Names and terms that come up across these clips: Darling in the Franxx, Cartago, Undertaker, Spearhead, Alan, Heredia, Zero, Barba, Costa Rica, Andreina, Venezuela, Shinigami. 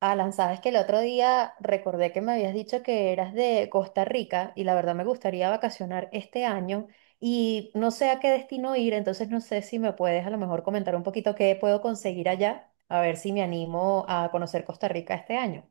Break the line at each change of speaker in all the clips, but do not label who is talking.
Alan, sabes que el otro día recordé que me habías dicho que eras de Costa Rica y la verdad me gustaría vacacionar este año y no sé a qué destino ir, entonces no sé si me puedes a lo mejor comentar un poquito qué puedo conseguir allá, a ver si me animo a conocer Costa Rica este año.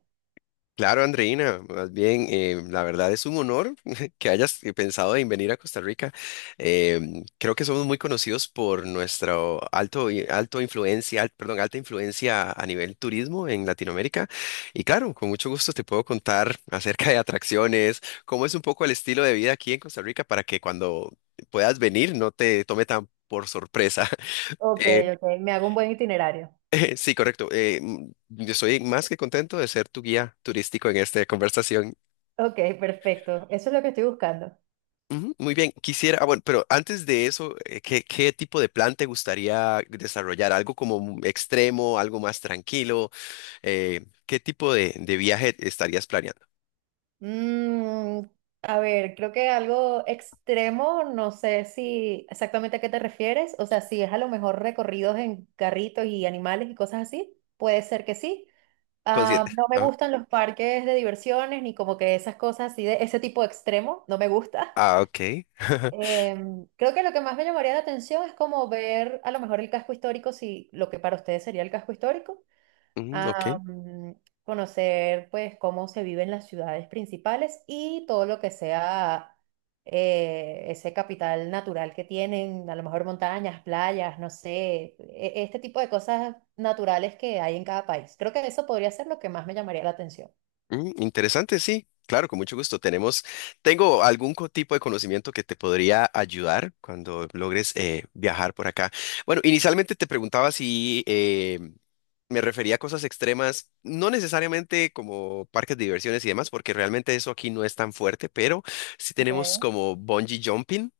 Claro, Andreina, más bien, la verdad es un honor que hayas pensado en venir a Costa Rica. Creo que somos muy conocidos por nuestra alto, i- alto influencia, perdón, alta influencia a nivel turismo en Latinoamérica. Y claro, con mucho gusto te puedo contar acerca de atracciones, cómo es un poco el estilo de vida aquí en Costa Rica para que cuando puedas venir no te tome tan por sorpresa.
Ok,
Eh,
ok, me hago un buen itinerario.
sí, correcto. Yo estoy más que contento de ser tu guía turístico en esta conversación.
Ok, perfecto, eso es lo que estoy buscando.
Ujú. Muy bien, quisiera, bueno, pero antes de eso, qué tipo de plan te gustaría desarrollar? ¿Algo como un extremo, algo más tranquilo? ¿Qué tipo de viaje estarías planeando?
Mm, a ver, creo que algo extremo, no sé si exactamente a qué te refieres, o sea, si es a lo mejor recorridos en carritos y animales y cosas así, puede ser que sí. Ah, no me
Ah,
gustan los parques de diversiones ni como que esas cosas así de ese tipo extremo, no me gusta.
ah, ok.
Creo que lo que más me llamaría la atención es como ver a lo mejor el casco histórico, si lo que para ustedes sería el casco histórico
Mm,
a
ok.
conocer pues cómo se vive en las ciudades principales y todo lo que sea ese capital natural que tienen, a lo mejor montañas, playas, no sé, este tipo de cosas naturales que hay en cada país. Creo que eso podría ser lo que más me llamaría la atención.
Mm, interesante, sí. Claro, con mucho gusto. Tengo tipo de conocimiento que te podría ayudar cuando logres viajar por acá. Bueno, inicialmente te preguntaba si me refería a cosas extremas, no necesariamente como parques de diversiones y demás, porque realmente eso aquí no es tan fuerte, pero sí tenemos
Okay.
como bungee jumping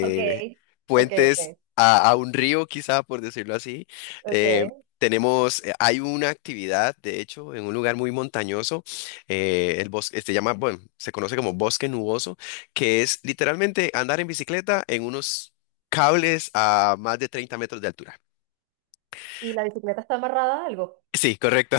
Ok, ok,
puentes
ok,
a un río, quizá por decirlo así.
ok.
Eh, hay una actividad, de hecho, en un lugar muy montañoso, el bosque, se llama, bueno, se conoce como bosque nuboso, que es literalmente andar en bicicleta en unos cables a más de 30 metros de altura.
¿Y la bicicleta está amarrada a algo?
Sí, correcto.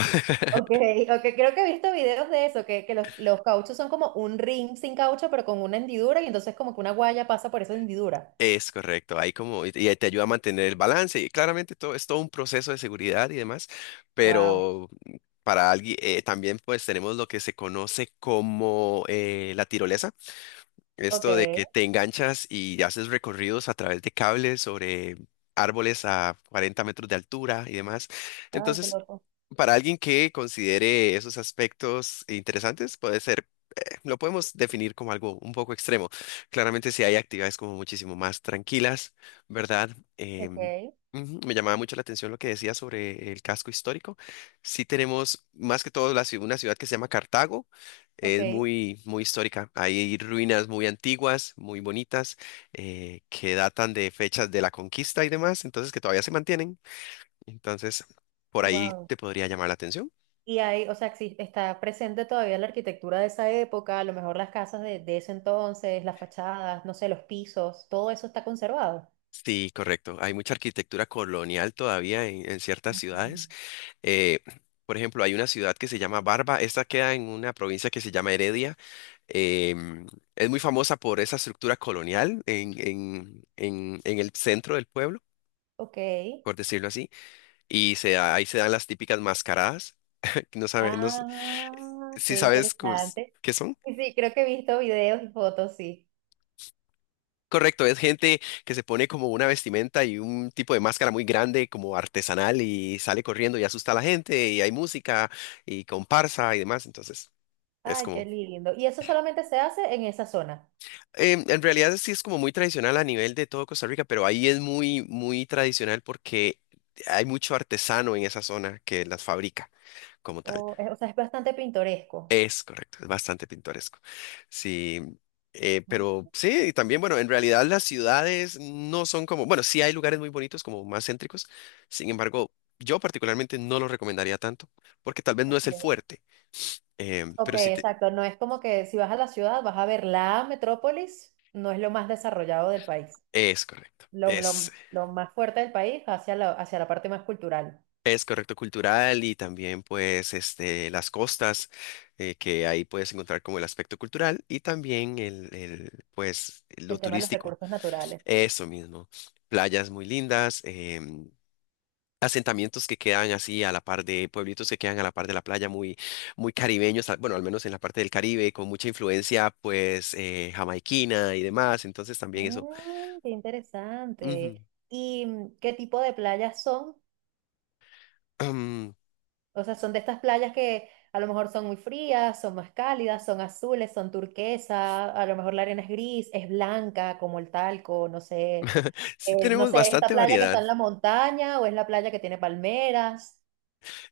Ok, ok, creo que he visto videos de eso, que los cauchos son como un ring sin caucho, pero con una hendidura, y entonces como que una guaya pasa por esa hendidura.
Es correcto. Ahí como, y te ayuda a mantener el balance. Y claramente todo es todo un proceso de seguridad y demás,
Wow,
pero para alguien, también pues tenemos lo que se conoce como la tirolesa.
ok,
Esto de
ay,
que te enganchas y haces recorridos a través de cables sobre árboles a 40 metros de altura y demás.
qué
Entonces,
loco.
para alguien que considere esos aspectos interesantes, puede ser lo podemos definir como algo un poco extremo. Claramente si hay actividades como muchísimo más tranquilas, ¿verdad? Em,
Ok,
ujú, me llamaba mucho la atención lo que decía sobre el casco histórico. Sí tenemos más que todo una ciudad que se llama Cartago. Es
ok,
muy, muy histórica. Hay ruinas muy antiguas, muy bonitas, que datan de fechas de la conquista y demás, entonces que todavía se mantienen. Entonces, por ahí
wow.
te podría llamar la atención.
Y ahí, o sea, está presente todavía la arquitectura de esa época, a lo mejor las casas de ese entonces, las fachadas, no sé, los pisos, todo eso está conservado.
Sí, correcto. Hay mucha arquitectura colonial todavía en ciertas
Ujú.
ciudades. Eh, por ejemplo, hay una ciudad que se llama Barba. Esta queda en una provincia que se llama Heredia. Em, es muy famosa por esa estructura colonial en el centro del pueblo,
Ok.
por decirlo así. Y ahí se dan las típicas mascaradas. No sabes,
Ah,
si
qué
sabes
interesante.
qué son.
Y sí, creo que he visto videos y fotos, sí.
Correcto, es gente que se pone como una vestimenta y un tipo de máscara muy grande, como artesanal, y sale corriendo y asusta a la gente, y hay música y comparsa y demás. Entonces, es
Ay, qué
como,
lindo. Y eso solamente se hace en esa zona.
en realidad sí es como muy tradicional a nivel de todo Costa Rica, pero ahí es muy, muy tradicional porque hay mucho artesano en esa zona que las fabrica como tal.
O, o sea, es bastante pintoresco.
Es correcto, es bastante pintoresco. Sí,
Mm,
pero sí, y también, bueno, en realidad las ciudades no son como, bueno, sí hay lugares muy bonitos, como más céntricos, sin embargo, yo particularmente no lo recomendaría tanto, porque tal vez no es el
ok.
fuerte,
Ok,
pero
exacto. No es como que si vas a la ciudad vas a ver la metrópolis, no es lo más desarrollado del país.
es correcto.
Lo, lo- lo más fuerte del país va hacia hacia la parte más cultural,
Es correcto cultural y también pues este, las costas, que ahí puedes encontrar como el aspecto cultural y también pues lo
el tema de los
turístico,
recursos naturales.
eso mismo playas muy lindas. Asentamientos que quedan así a la par de pueblitos que quedan a la par de la playa, muy, muy caribeños, bueno, al menos en la parte del Caribe, con mucha influencia pues jamaiquina y demás, entonces también eso.
Mm, qué
Ujú.
interesante. ¿Y qué tipo de playas son?
Am,
O sea, son de estas playas que a lo mejor son muy frías, son más cálidas, son azules, son turquesa, a lo mejor la arena es gris, es blanca como el talco, no sé,
sí
no
tenemos
sé, esta
bastante
playa que está
variedad,
en la montaña o es la playa que tiene palmeras.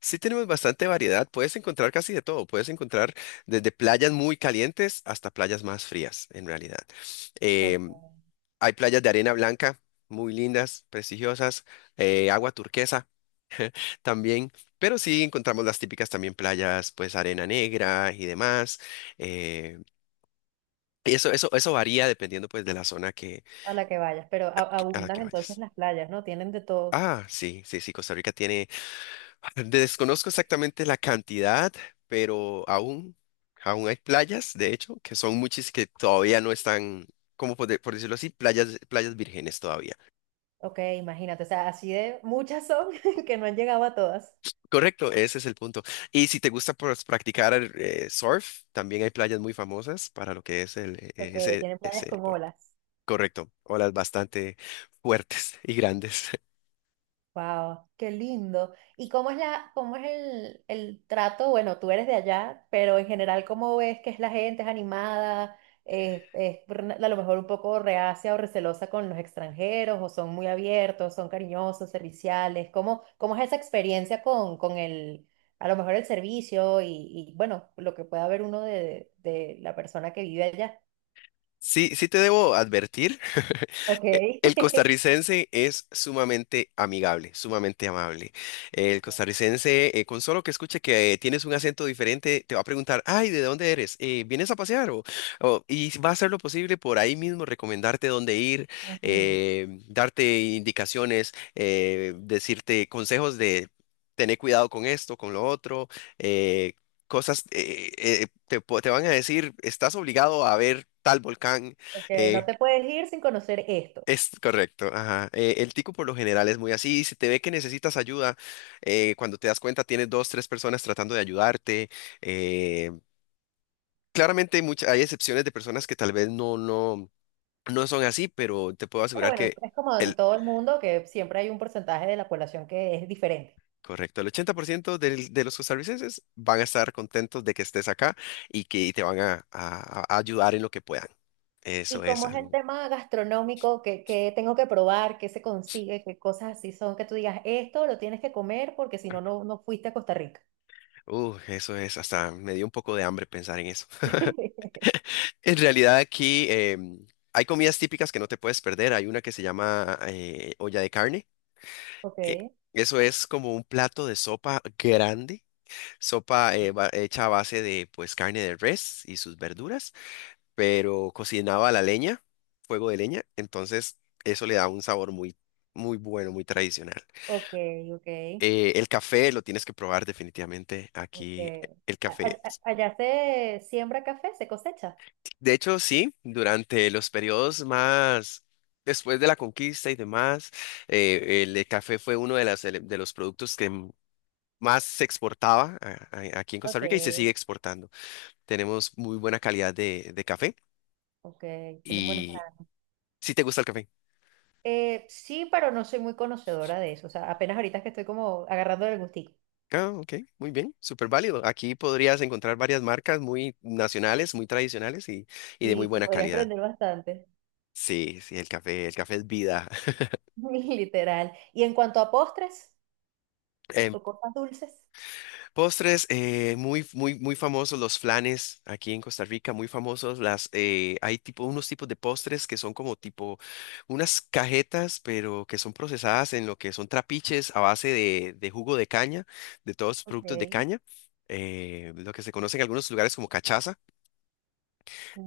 sí tenemos bastante variedad, puedes encontrar casi de todo, puedes encontrar desde playas muy calientes hasta playas más frías en realidad.
Ok.
Em, hay playas de arena blanca. Muy lindas, prestigiosas, agua turquesa, también, pero sí encontramos las típicas también playas, pues arena negra y demás. eh, eso varía dependiendo pues de la zona
A la que vayas, pero
que- a la que
abundan entonces
vayas.
las playas, ¿no? Tienen de todo.
Ah, sí, sí, sí, Costa Rica tiene, desconozco exactamente la cantidad, pero aún hay playas, de hecho, que son muchas que todavía no están, como por decirlo así, playas vírgenes todavía.
Ok, imagínate, o sea, así de muchas son que no han llegado a todas.
Correcto, ese es el punto. Y si te gusta pues, practicar surf, también hay playas muy famosas para lo que es
Ok, tienen playas
ese
con
deporte.
olas.
Correcto, olas bastante fuertes y grandes.
Wow, qué lindo. ¿Y cómo es la, cómo es el trato? Bueno, tú eres de allá, pero en general, ¿cómo ves que es la gente? ¿Es animada? ¿Es, a lo mejor un poco reacia o recelosa con los extranjeros? ¿O son muy abiertos? ¿Son cariñosos, serviciales? ¿Cómo, cómo es esa experiencia con el, a lo mejor el servicio y, bueno, lo que pueda ver uno de la persona que vive allá?
Sí, sí te debo advertir,
Ok.
el costarricense es sumamente amigable, sumamente amable. El costarricense, con solo que escuche que tienes un acento diferente, te va a preguntar, ay, ¿de dónde eres? ¿Vienes a pasear? Y va a hacer lo posible por ahí mismo recomendarte dónde ir,
Ujú.
darte indicaciones, decirte consejos de... Tener cuidado con esto, con lo otro, eh, te van a decir, estás obligado a ver tal volcán.
Ok, no
eh,
te puedes ir sin conocer esto.
es correcto, ajá. El tico por lo general es muy así. Si te ve que necesitas ayuda, cuando te das cuenta tienes dos, tres personas tratando de ayudarte. eh, claramente hay excepciones de personas que tal vez no son así, pero te puedo
Pero
asegurar
bueno,
que
es como en
el...
todo el mundo que siempre hay un porcentaje de la población que es diferente.
Correcto, el 80% de los costarricenses van a estar contentos de que estés acá y que te van a a- ayudar en lo que puedan.
¿Y
Eso es
cómo es el
algo.
tema gastronómico? ¿Qué, qué tengo que probar? ¿Qué se consigue? ¿Qué cosas así son que tú digas, esto lo tienes que comer porque si no, no fuiste a Costa Rica?
Eso es, hasta me dio un poco de hambre pensar en eso. En realidad aquí hay comidas típicas que no te puedes perder. Hay una que se llama olla de carne.
Ok,
Eh, eso es como un plato de sopa grande, sopa hecha a base de pues carne de res y sus verduras, pero cocinaba a la leña, fuego de leña. Entonces eso le da un sabor muy, muy bueno, muy tradicional.
ok, ok,
El café lo tienes que probar definitivamente
ok.
aquí. El café.
Allá se siembra café, se cosecha.
De hecho, sí, durante los periodos más después de la conquista y demás, el de café fue uno de, de los productos que más se exportaba aquí en Costa
Ok,
Rica y se sigue exportando. Tenemos muy buena calidad de café
ok, tienen buenos
y
planes.
si te gusta el café.
Sí, pero no soy muy conocedora de eso. O sea, apenas ahorita es que estoy como agarrando el gustico.
Ah, ok, muy bien, súper válido. Aquí podrías encontrar varias marcas muy nacionales, muy tradicionales y de muy
Sí, sí,
buena
podría
calidad.
aprender bastante.
Sí, sí, el café es vida.
Literal. Y en cuanto a postres o cosas dulces,
Postres, muy famosos los flanes aquí en Costa Rica, muy famosos. Hay tipo, unos tipos de postres que son como tipo unas cajetas, pero que son procesadas en lo que son trapiches a base de jugo de caña, de todos los
ok,
productos de caña, lo que se conoce en algunos lugares como cachaza.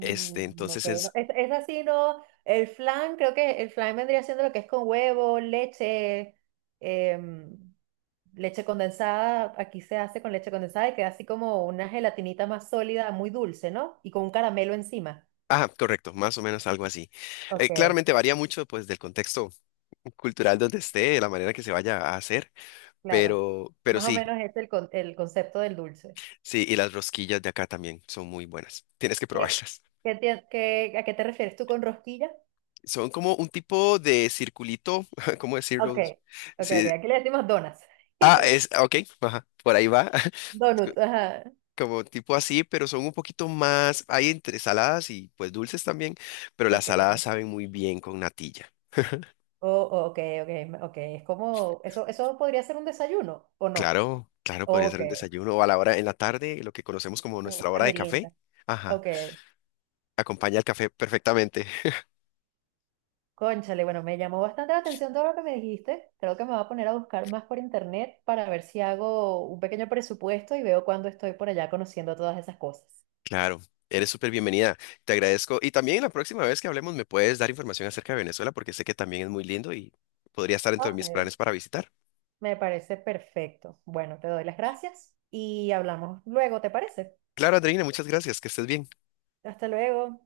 ok,
Entonces
no,
es,
es así, ¿no? El flan, creo que el flan vendría siendo lo que es con huevo, leche, em, leche condensada, aquí se hace con leche condensada y queda así como una gelatinita más sólida, muy dulce, ¿no? Y con un caramelo encima.
ah, correcto, más o menos algo así.
Ok,
Claramente varía mucho pues del contexto cultural donde esté, de la manera que se vaya a hacer.
claro.
Pero
Más o
sí,
menos es el, el concepto del dulce.
sí, y las rosquillas de acá también son muy buenas. Tienes que
¿Qué,
probarlas.
qué, a qué te refieres tú con rosquilla?
Son como un tipo de circulito, ¿cómo
Ok,
decirlo?
ok, ok.
Sí.
Aquí le decimos donas.
Ah, es, ah, ok, ajá, por ahí va. Es co-
Donut, ajá.
Como tipo así, pero son un poquito más, hay entre saladas y pues dulces también, pero las
Ok.
saladas saben muy bien con natilla.
Oh, oh, ok, ok, ok. Es como, eso podría ser un desayuno, ¿o no?
Claro, claro, podría
Ok,
ser un desayuno o a la hora en la tarde, lo que conocemos como
una
nuestra hora de café.
merienda.
Ajá,
Ok.
acompaña el café perfectamente.
Cónchale, bueno, me llamó bastante la atención todo lo que me dijiste. Creo que me voy a poner a buscar más por internet para ver si hago un pequeño presupuesto y veo cuándo estoy por allá conociendo todas esas cosas.
Claro, eres súper bienvenida. Te agradezco. Y también la próxima vez que hablemos me puedes dar información acerca de Venezuela porque sé que también es muy lindo y podría estar dentro de mis
Ok.
planes para visitar.
Me parece perfecto. Bueno, te doy las gracias y hablamos luego, ¿te parece?
Claro, Andreina, muchas gracias. Que estés bien.
Hasta luego.